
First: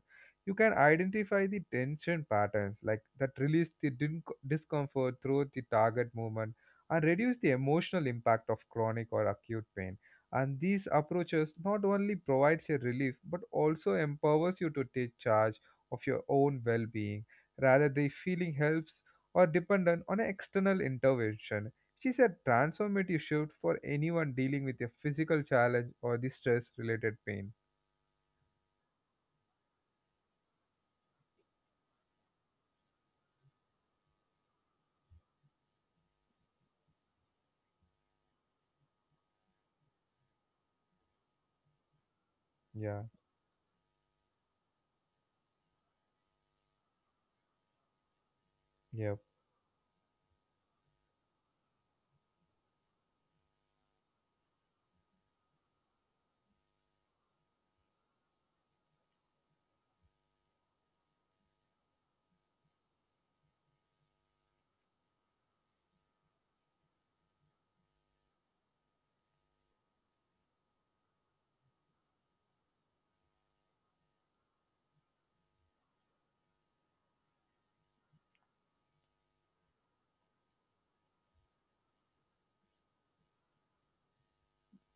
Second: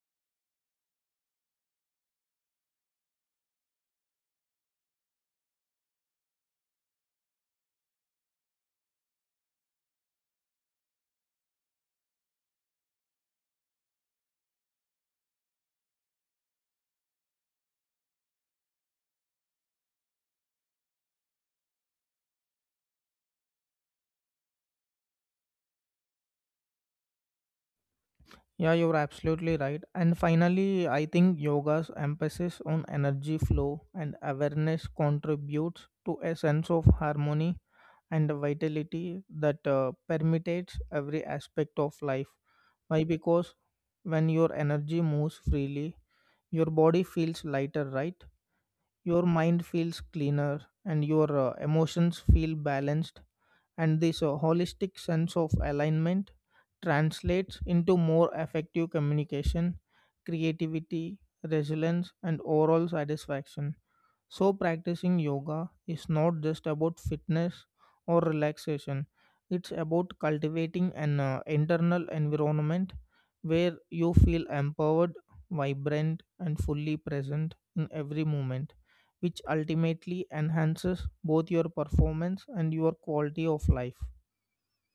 A: you can identify the tension patterns like that release the discomfort through the target movement and reduce the emotional impact of chronic or acute pain. And these approaches not only provides a relief but also empowers you to take charge of your own well-being rather than feeling helps or dependent on an external intervention. She's a transformative shift for anyone dealing with a physical challenge or the stress related pain.
B: Yeah, you're absolutely right. And finally, I think yoga's emphasis on energy flow and awareness contributes to a sense of harmony and vitality that permeates every aspect of life. Why?
A: Yeah,
B: Because when your energy moves freely, your body feels lighter, right?
A: yeah.
B: Your mind feels cleaner, and your emotions feel balanced. And this holistic sense of alignment translates into more effective communication, creativity, resilience, and overall satisfaction. So, practicing yoga is not just about fitness or relaxation, it's about cultivating an internal environment where you feel empowered, vibrant, and fully present in every moment, which ultimately enhances both your performance and your quality of life.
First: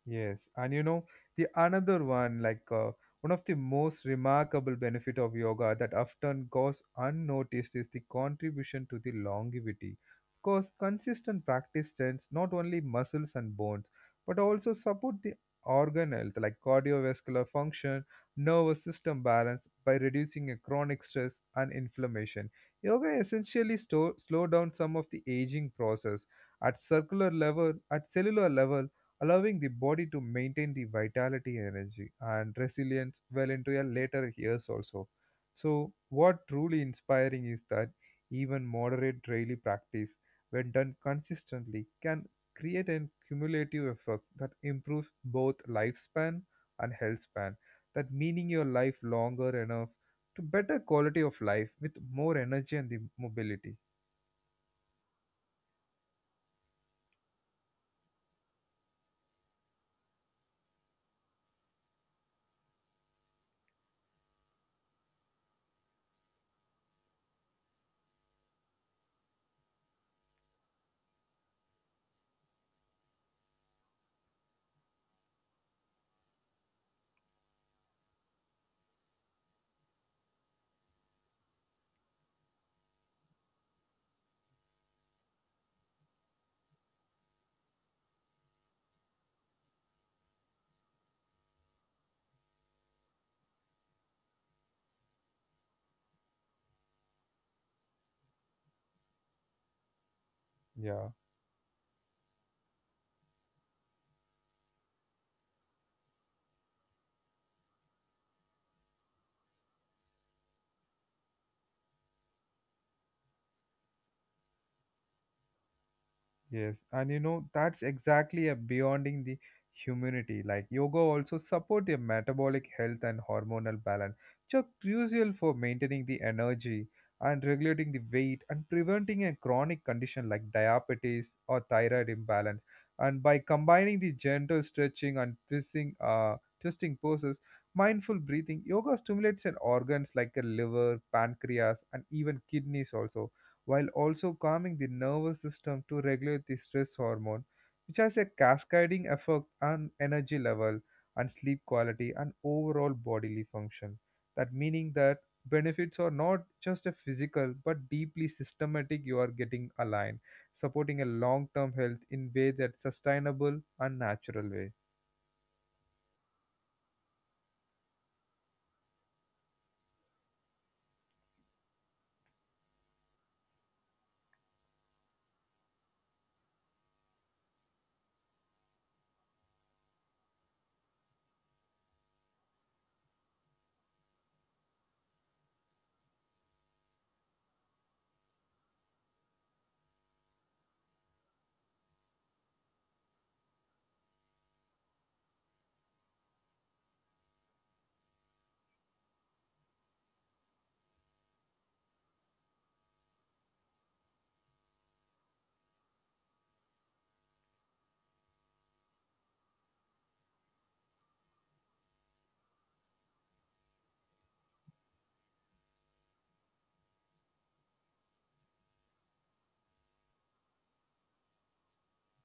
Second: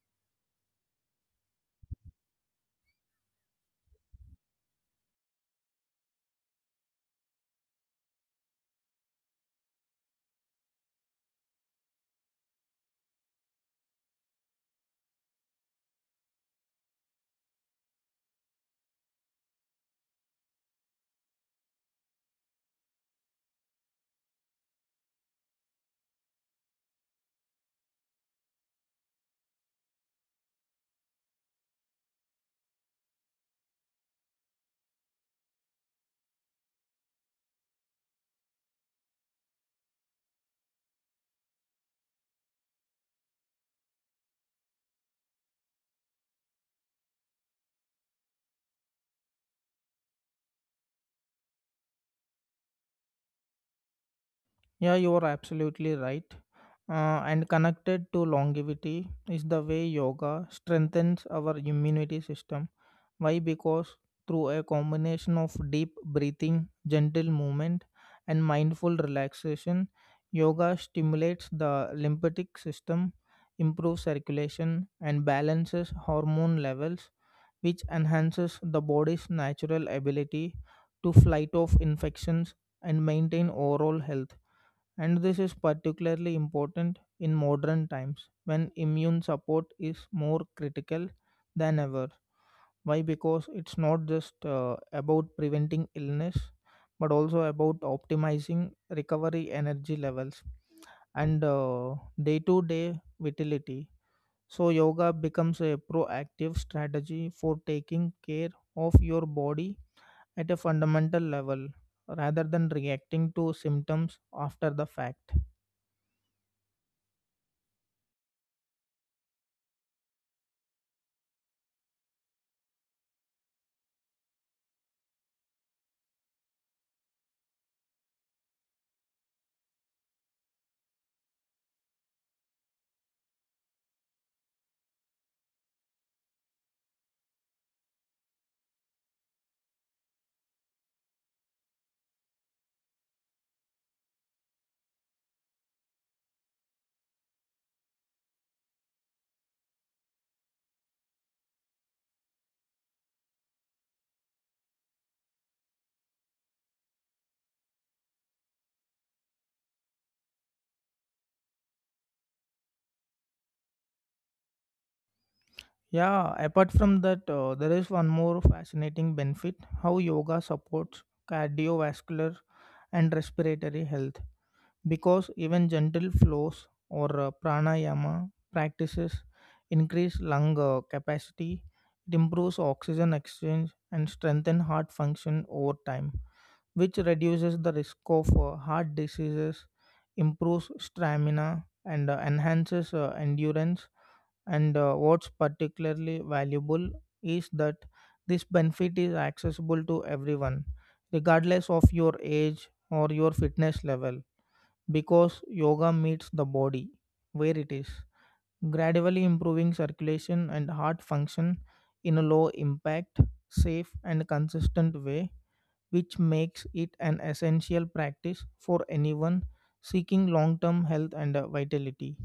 A: Yes, and you know, the another one, like one of the most remarkable benefit of yoga that often goes unnoticed is the contribution to the longevity because consistent practice strengthens not only muscles and bones but also support the organ health like cardiovascular function, nervous system balance by reducing a chronic stress and inflammation. Yoga essentially slow down some of the aging process at circular level at cellular level, allowing the body to maintain the vitality, energy and resilience well into your later years also. So what truly inspiring is that even moderate daily practice, when done consistently, can create a cumulative effect that improves both lifespan and health span, that meaning your life longer enough to better quality of life with more energy and the mobility.
B: Yeah, you are absolutely right. And connected to longevity is the way yoga strengthens our immunity system. Why? Because through a combination of deep breathing, gentle movement, and mindful relaxation, yoga stimulates the lymphatic system, improves circulation, and balances hormone levels, which enhances the body's natural ability to fight off infections and maintain overall health. And this is particularly important in modern times when immune support is more critical than ever. Why? Because it's not just about preventing illness, but also about optimizing recovery, energy levels,
A: Yeah.
B: and day to day vitality. So, yoga becomes a proactive strategy for taking care of your body at a fundamental level rather than reacting to symptoms after the fact.
A: Yes, and you know that's exactly a beyonding the humanity. Like yoga also support your metabolic health and hormonal balance, which are crucial for maintaining the energy and regulating the weight and preventing a chronic condition like diabetes or thyroid imbalance. And by combining the gentle stretching and twisting, twisting poses, mindful breathing, yoga stimulates an organs like a liver, pancreas, and even kidneys also, while also calming the nervous system to regulate the stress hormone, which has a cascading effect on energy level and sleep quality and overall bodily function. That meaning that benefits are not just a physical but deeply systematic, you are getting aligned, supporting a long-term health in way that's sustainable and natural way.
B: Yeah, apart from that, there is one more fascinating benefit, how yoga supports cardiovascular and respiratory health. Because even gentle flows or pranayama practices increase lung capacity, it improves oxygen exchange and strengthen heart function over time, which reduces the risk of heart diseases, improves stamina, and enhances endurance. And what's particularly valuable is that this benefit is accessible to everyone, regardless of your age or your fitness level, because yoga meets the body where it is, gradually improving circulation and heart function in a low impact, safe, and consistent way, which makes it an essential practice for anyone seeking long term health and vitality.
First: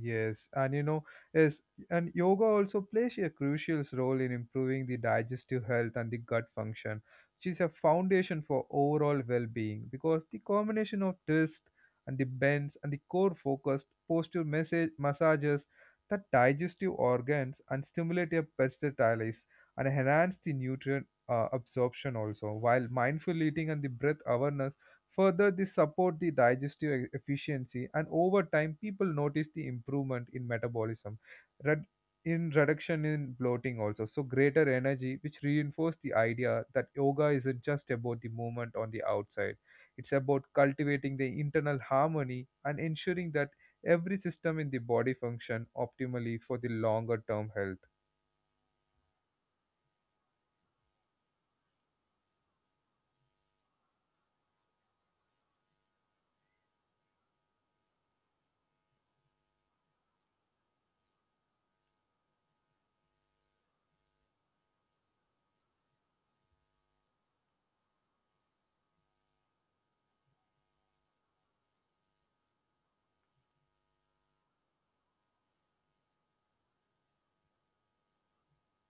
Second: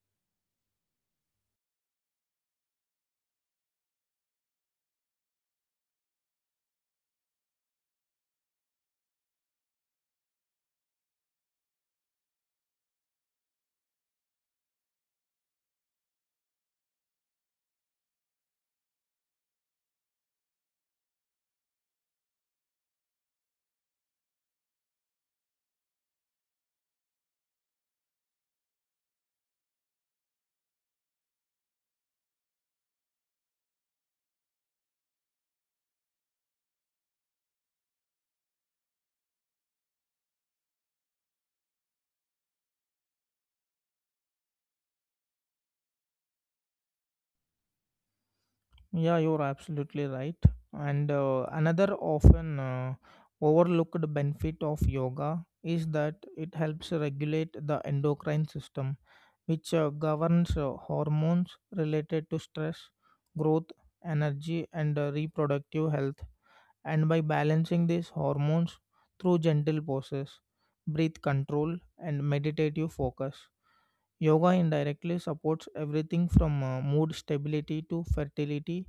A: Yes, and you know, yes, and yoga also plays a crucial role in improving the digestive health and the gut function, which is a foundation for overall well-being because the combination of twist and the bends and the core focused posture message massages the digestive organs and stimulate a peritonitis and enhance the nutrient absorption also, while mindful eating and the breath awareness further, this support the digestive efficiency, and over time, people notice the improvement in metabolism, red, in reduction in bloating also. So, greater energy, which reinforce the idea that yoga isn't just about the movement on the outside. It's about cultivating the internal harmony and ensuring that every system in the body function optimally for the longer term health.
B: Yeah, you're absolutely right. And another often overlooked benefit of yoga is that it helps regulate the endocrine system, which governs hormones related to stress, growth, energy, and reproductive health. And by balancing these hormones through gentle poses, breath control, and meditative focus, yoga indirectly supports everything from mood stability to fertility,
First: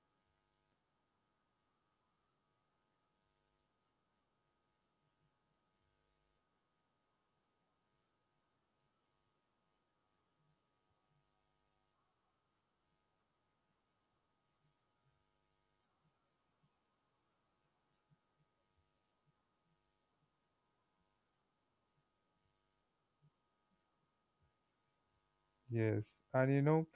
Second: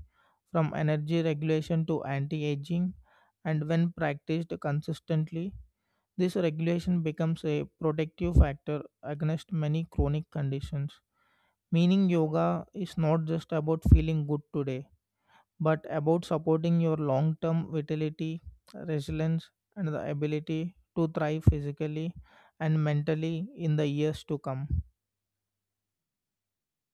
B: from energy regulation to anti aging. And when practiced consistently, this regulation becomes a protective factor against many chronic conditions. Meaning, yoga is not just about feeling good today, but about supporting your long term vitality, resilience, and the ability to thrive physically and mentally in the years to come.
A: Yes, and you know,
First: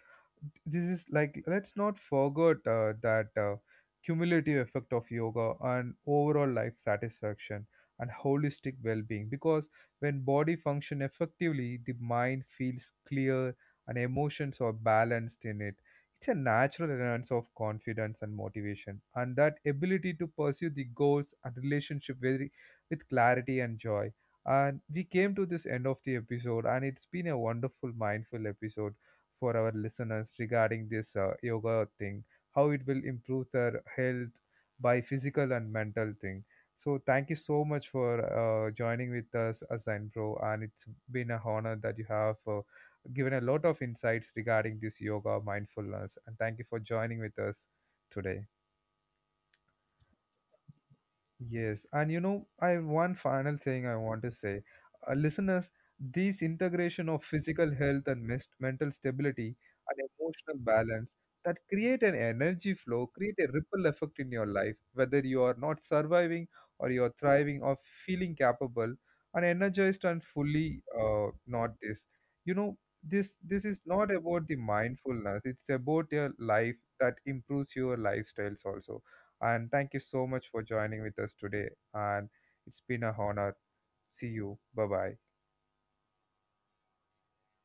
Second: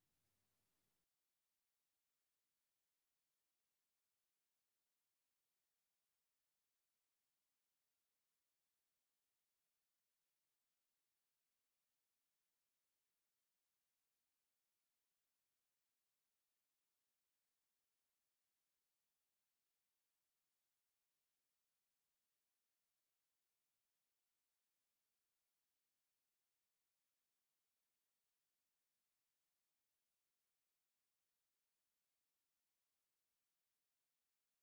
A: this is like, let's not forget that cumulative effect of yoga on overall life satisfaction and holistic well-being because when body function effectively, the mind feels clear and emotions are balanced in it, it's a natural enhance of confidence and motivation and that ability to pursue the goals and relationship very with clarity and joy. And we came to this end of the episode, and it's been a wonderful mindful episode for our listeners regarding this yoga thing, how it will improve their health by physical and mental thing. So thank you so much for joining with us, Asain Bro, and it's been a honor that you have given a lot of insights regarding this yoga mindfulness. And thank you for joining with us today. Yes, and you know, I have one final thing I want to say, listeners, this integration of physical health and mental stability and emotional balance that create an energy flow, create a ripple effect in your life, whether you are not surviving or you are thriving or feeling capable and energized and fully not this. You know, this is not about the mindfulness; it's about your life that improves your lifestyles also. And thank you so much for joining with us today. And it's been a honor. See you. Bye bye.